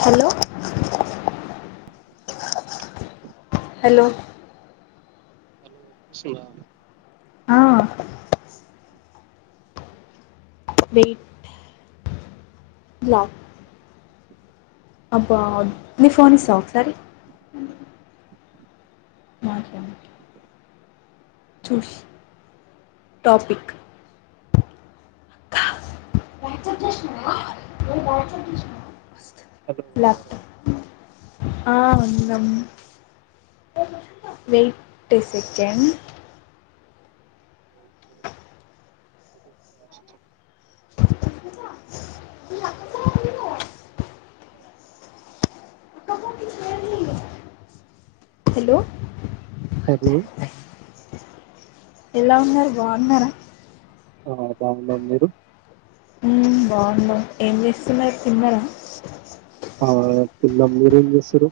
Hello hello hello స్తుందా ఆ wait క్లాత్ అబ్బా నీ ఫోన్ ఇస్తావా ఒకసారి మాట్లాడు చూస్ టాపిక్ వ ప్రష్ష్ హలో లక్ ఉన్నారా ఆ ఉన్నాం wait a second okay [unintelligible] [inaudible] hello hello ఎలా ఉన్నారు బాగున్నారా ఆ బాగున్నాం మీరు ఉమ్ బాగున్నాం ఏం చేస్తున్నారు తిన్నరా ఆ తిన్నాం మీరు ఏం చేస్తురు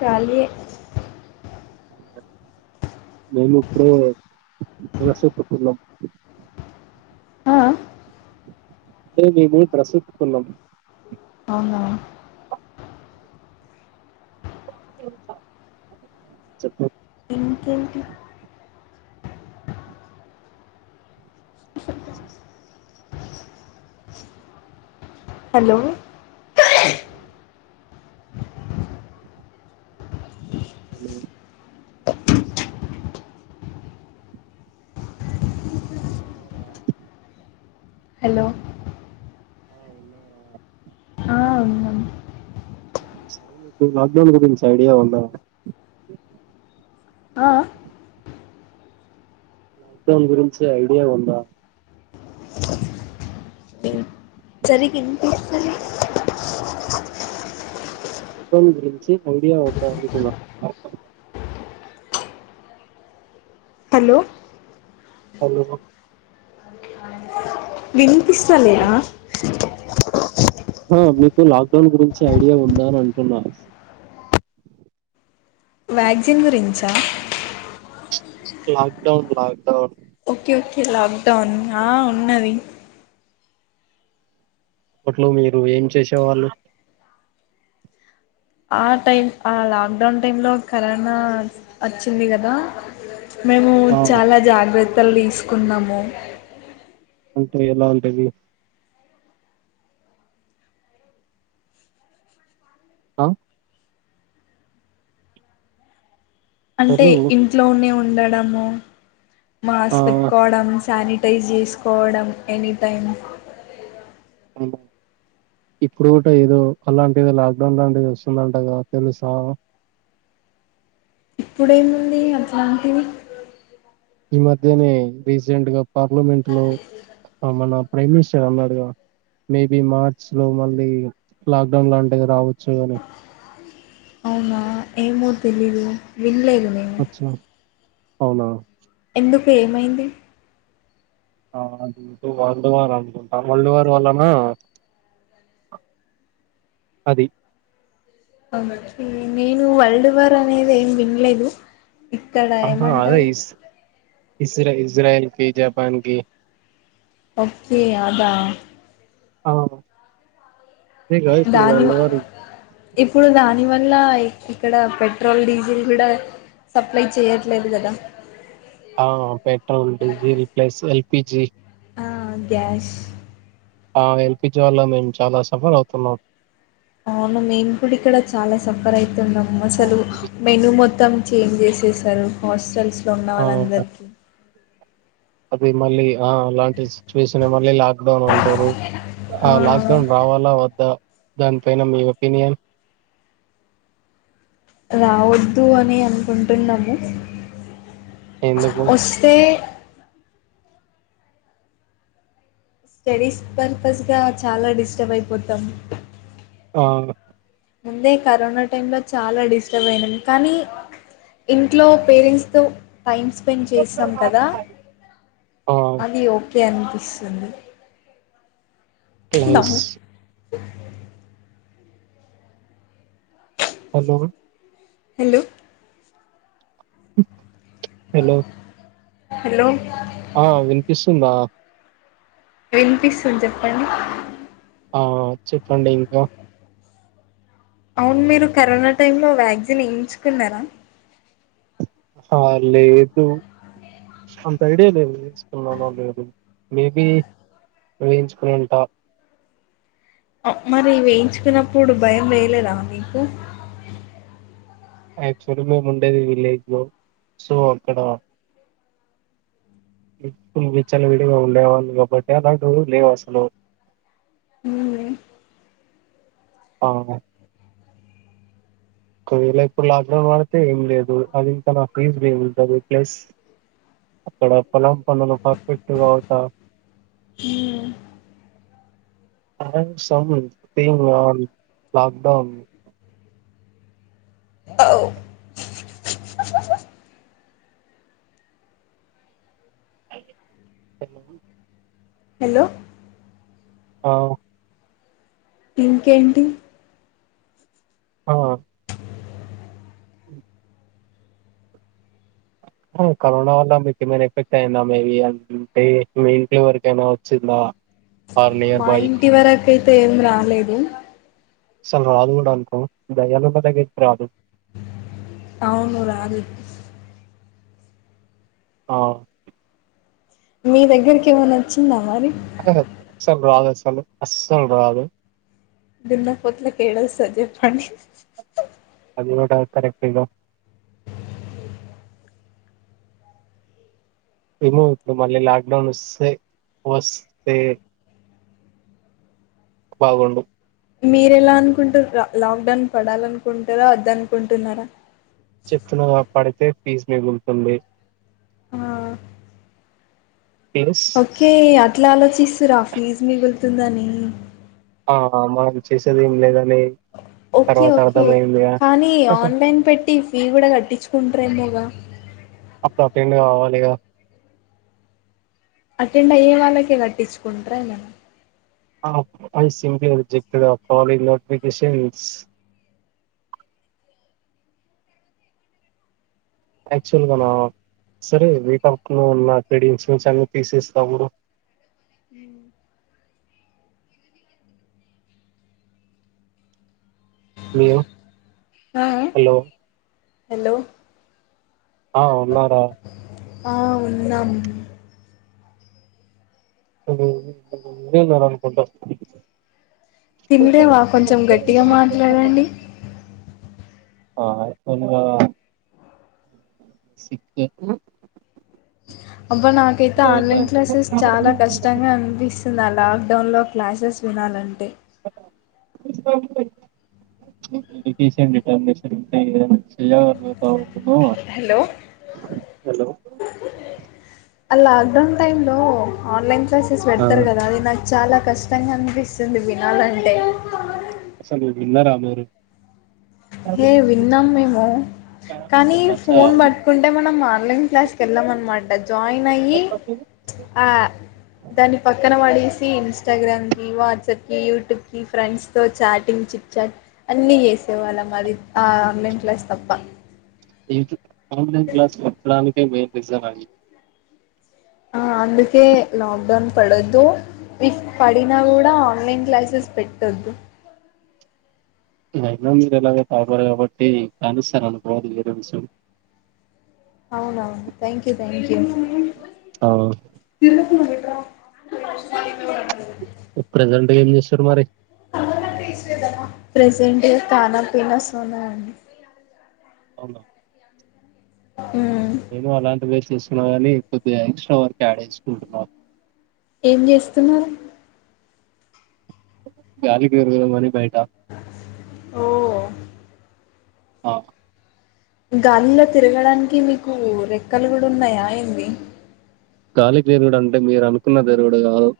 ఖాళీయే నేను ఇప్పుడే వసపర్ల తిన్నాం ఆ అదే మేము ప్రస్తుద్తికున్నాం అవునా చెప్పు ఇంకేంటి హలో హలో హలో ఉన్నారా హలో ఆ ఉన్నార ఆ ఉన్నాం లాక్డౌన్ గురించి ఐడియా ఉందా ఆ లక్డౌన్ గురించి ఐడియా ఉందా జరి కింత ఇస్తది లాక్ డౌన్ గురించి ఐడియా ఉందా అంటున్నా హలో హలో విని ఇస్తలేదా ఆ మీకు లాక్డౌన్ గురించి ఐడియా ఉందా అని అంటున్నా వ్యాక్సిిన్ గురించా lockdown lockdown okay okay lockdown ఆ ఉన్నది అప్పట్లో మీరు ఏం చేసే వాళ్ళు ఆ టైమ్ ఆ లాక్డౌన్ టైమ్ లో కరోనా వచ్చింది కదా మేము ఆ చాలా జాగ్ర తలు తీసుకున్నాము అంటే ఎలా ఉంటది? హాఁ అంటే హలో ఇంట్లోనే ఉం ఉండడము. ఆ మాస్క్ పెట్కోవడం సాని టైజ్ చేసుకోవడం ఎనీ టైమ్ ఆఁ ఇప్పుడు కూట ఏదో అలాంటిదే లాక్డౌన్ లాంటిది వస్తుందంటగా తెలుసా? ఇప్పుడేముంది అట్లాంటివి! ఈ మధ్యనే రీసెంట్ గా పార్లమెంట్ లో మన ప్రైమ్ మినిస్టర్ అన్నాడుగా మేబి మార్చ్ లో మళ్ళీ లాక్డౌన్ లాంటిది రావొ చ్చు అని అవునా ఏమో తెలీదు విన్లేదు నేను అచ్చా అవునా ఎందుకు ఏమైంది ఆ అది ఇటు వరల్డ్ వార్ అనుకుంటా, వరల్డ్ వార్ వల్లన అది ఓకే నేను వరల్డ్ వార్ అనేది ఏం వినలేదు. ఇక్కడ ఏమంటారు ఇజ్ర ఇజరాయిల్కి, జపన్కి ఓకే అదా. ఆఁ దాని ఇప్పుడు దాని వ ల్ల ఇక్కడ పెట్రోల్ డీజిల్ కూడా సప్లై చేయట్లేదు కదా. ఆ petrol diesel plus L PG ఆ గ్యాస్ ఆ ఎల్పిజి వల్ల మేము చాలా సఫర్ అవుతున్నాం అవును మేం కూడా ఇక్కడ చాలా సఫర్ అయితున్నం అసలు మెను మొత్తం చేంజ్ చేసేశారు హాస్టల్స్ లో ఉన్న ఆ వాళ్ళందరికి అది మళ్లి ఆఁ అలాంటి సిచ్యువేషన్ మళ్ళీ లాక్ డౌన్ అంటరు. ఆ లాక్ డౌన్ రావాలా వద్దా దాని పైన మీ ఒపీనియన్ రావొద్దు అని అనుకుంటున్నాము ఎందుకు వస్తే స్టడీస్ పర్పస్ గా చాలా డిస్టర్బ్ అయిపోతం అ ముందే కరోనా టై లో చాలా డిస్టర్బ్ అయినాం కానీ ఇంట్లో పేరెంట్స్ తో టైం స్పెండ్ చేసాం కదా ఆ అది ఓకె అనిపిస్తుంది క్లాస్ [unintelligible] హలో హలో ఓ హలో హలో ఆ వినిపిస్తుందా వినిపిస్తుంది చెప్పండి ఆ చెప్పండి ఇంకా అవును మీరు కరోనా టైమ్ లో వ్యాక్సిన్ వేయించుకున్నారా ఆ లేదు అంత ఐడియా లేదు వేసుకున్నాను లేదు మేబి వేయించుకునేంట మరి వేయించుకున్నప్పుడు భయం వేయలేదా మీకు ఐసర మేము ఉండేది విలేజ్ లో సో అక్కడ విచ్చలవిడిగా ఉండేవాళ్ళు కాబట్టి అలాంటి లేవు అసలు ఉ ఆ ఒకవేళ ఇప్పుడు లాక్డౌన్ ఆడితే ఏం లేదు అది ఇం నాజ్ బ ప్స్ అక్కడ పొలం పనును పర్ఫెక్ట్ కాటమ్ంగ్ లాక్డౌన్ [unintelligible] హలో ఆ ఇంకేంటి ఆ కరోనా వల్ల మీకు ఏమైనా ఎఫెక్ట్ అయియందా మేబీ అ మీ ఇంట్లో ఎవరికైనా వచ్చిందా ఆర్ నియర్ మా బై ఇంటి వరక ఐత ఏం రాలేదు [unintelligible] అవును రాదు ఆ మీ దగ్గరకి ఏమనా వచ్చిందా మరి [unintelligible] అస్సలు రాదు అసలు అస్సలు రాదు దూనా పోతులకు ఎడ వస్తది చెప్పండి అది కూడా కరెక్ట్ ఆ ఏమో ఇప్పుడు మళ్ళీ లాక్డౌన్ వస్తే వస్తే బాగుండు మీర్ ఎలా అనుకుంటు లాక్ డౌన్ పడాల అనుకుంటారా వద్ద అనుకుంటున్నారా చెప్తున్నగా పడితే ఫీజు మిగులుతుంది ఆ ప్లస్ ఓకే ఇట్లా ఆలోచిస్తరా ఫీజ్ మిగులుతుందని ఆ మనం చేసేది ఏం లేద ఓకే ఓకే కానీ ఆన్లైన్ పెట్టి మీర్ కూడా కట్టించుకుంటారేమోగా అప్పుడు అటెండ్ కావాలి గా అటెండ్ అయ్యే వాళ్ళకే కట్టించుకుంటార మన [unintelligible] నోటిఫికషన్స్ యాక్చువల్గా నా సరే వీకప్ ను ఉన్న [unintelligible] అన్ని తీసేసిన కూడా [unintelligible] లో ఆ హలో ఆ ఉన్నారా ఆ ఉన్నాం [unintelligible] అనుకుంట తినలేవా కొంచెం గట్టిగా మాట్లాడండి ఆ [unintelligible] అబ్బ నాకైతే సిక్ ఆన్లైన్ క్లాసెస్ చాలా కష్టంగా అనిపిస్తుంది ఆ లాక్డౌన్ లో క్లాసెస్ వినాలని అంటే [inaudible] హలో హలో అ లాక్ డౌన్ టైమ్ లో ఆన్లైన్ క్లాసెస్ పెడతారు కదా అది నాకు చాలా కస్ ష్టంగా అనిపిస్తుంది వినాలంటే అసలు విన్నారా మీరు ఏ విన్నాం మేము కానీ అచ్చా, ఫోన్ అవును. బట్టుకుంటే మనం మా ఆన్లైన్ క్లాస్ కెల్ల మన్నామాట జాయిన్ అయ్యి అ దాన్ని పక్కన పడేసి ఇన్స్టాగ్రామ్ ఇ వాట్సాప్ కి యూట్యూబ్ కి ఫ్రెండ్స్ తో చాటింగ్ చిక్ చాట్ అన్ని చేసే వాళ్ళం మాది ఆ ఆన్లైన్ క్లాస్ తప్ప [unintelligible] ఆన్లైన్ క్లాస్ [unintelligible] [unintelligible] ఆ అందుకే లాక్డౌన్ పడొద్దు ఇఫ్ పడినా కూడా ఆన్లైన్ క్లాసెస్ పెట్టొద్దు అయినా మీరు ఎలాగొ టాపర్ కాబట్టి రాసేస్తారు అనుకో [unintelligible] తెలుసు అవునవును థ్యాంక్ యూ థ్యాంక్ యూ తిరుల పురుగు [inaudible] ఇప్ప్ ప్రెజెంట్ ఏం చేస్తారు మరి ప్రెజెంట్ ఖానా పిన సోనా అండి హలో మ్మ్ నేను అలాంటి వేరు చేసి కొద్దిగా ఎక్సట్ర వర్క్ యాడ్ చేసుకుంటున్నామ్ ఏం చేస్తున్నారు రు మనీ బయ [unintelligible] ఓ అ గాలిలో తిరగడానికి మీకూ రెక్కలు కూడా ఉన్నాయా ఏంది గాలికి ఎగరడం అంటే మీరు అనుకున్నది ఎగరడం కాదు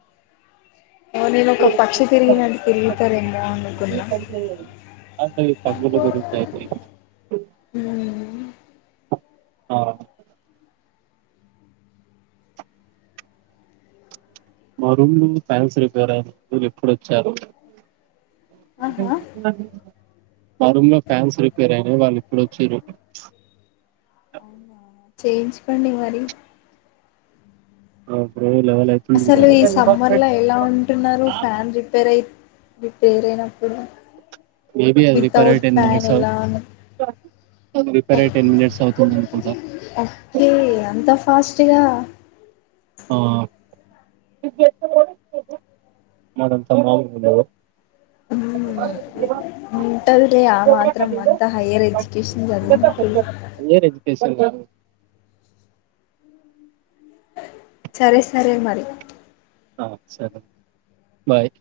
ఓ నేను ఒక పక్షి తిరిగినట్టు తిరుగుతారేమో అనుకున్నా చలు గరు మ్మ్ [unintelligible] అ మా రూమ్ నుండి ఫ్యాన్స్ రిపేర్ అయినయి మీరు ఎప్పుడొచ్చారు ఆహా [inaudible] మా రూమ్ లో ఫ్యాన్స్ రిపేర్ అయినా కదా ఇప్పుడొచ్చిన్రు అవునా చేస్కొండి మరి ఓకే అసలు ఈ సమ్మర్ లో ఎలా ఉంటున్నారు ఫ్యాన్ రిపేర్ అయి రిపెర్ అయినప్పుడు మే బి అది రిపేర్ అయిట వితౌట్ టెన్ ఫ్యాన్ మినిట్స్ ఎలా ఉన్నా అది రిపేర్ అయిటానికి టెన్ మనిట్స్ అవుతుంది అనుకుంటా ఓకే అంత ఫాస్ట్గా ఆ మడంత మావు [unintelligible] మ్మ్ ఉంటాదిలే ఆ మాత్రం అంతా హయ్యర్ ఎడ్యుకేషన్ చదివినప్పుడు ఏవ్వరు సరే సరే మరి ఆ సరే బాయ్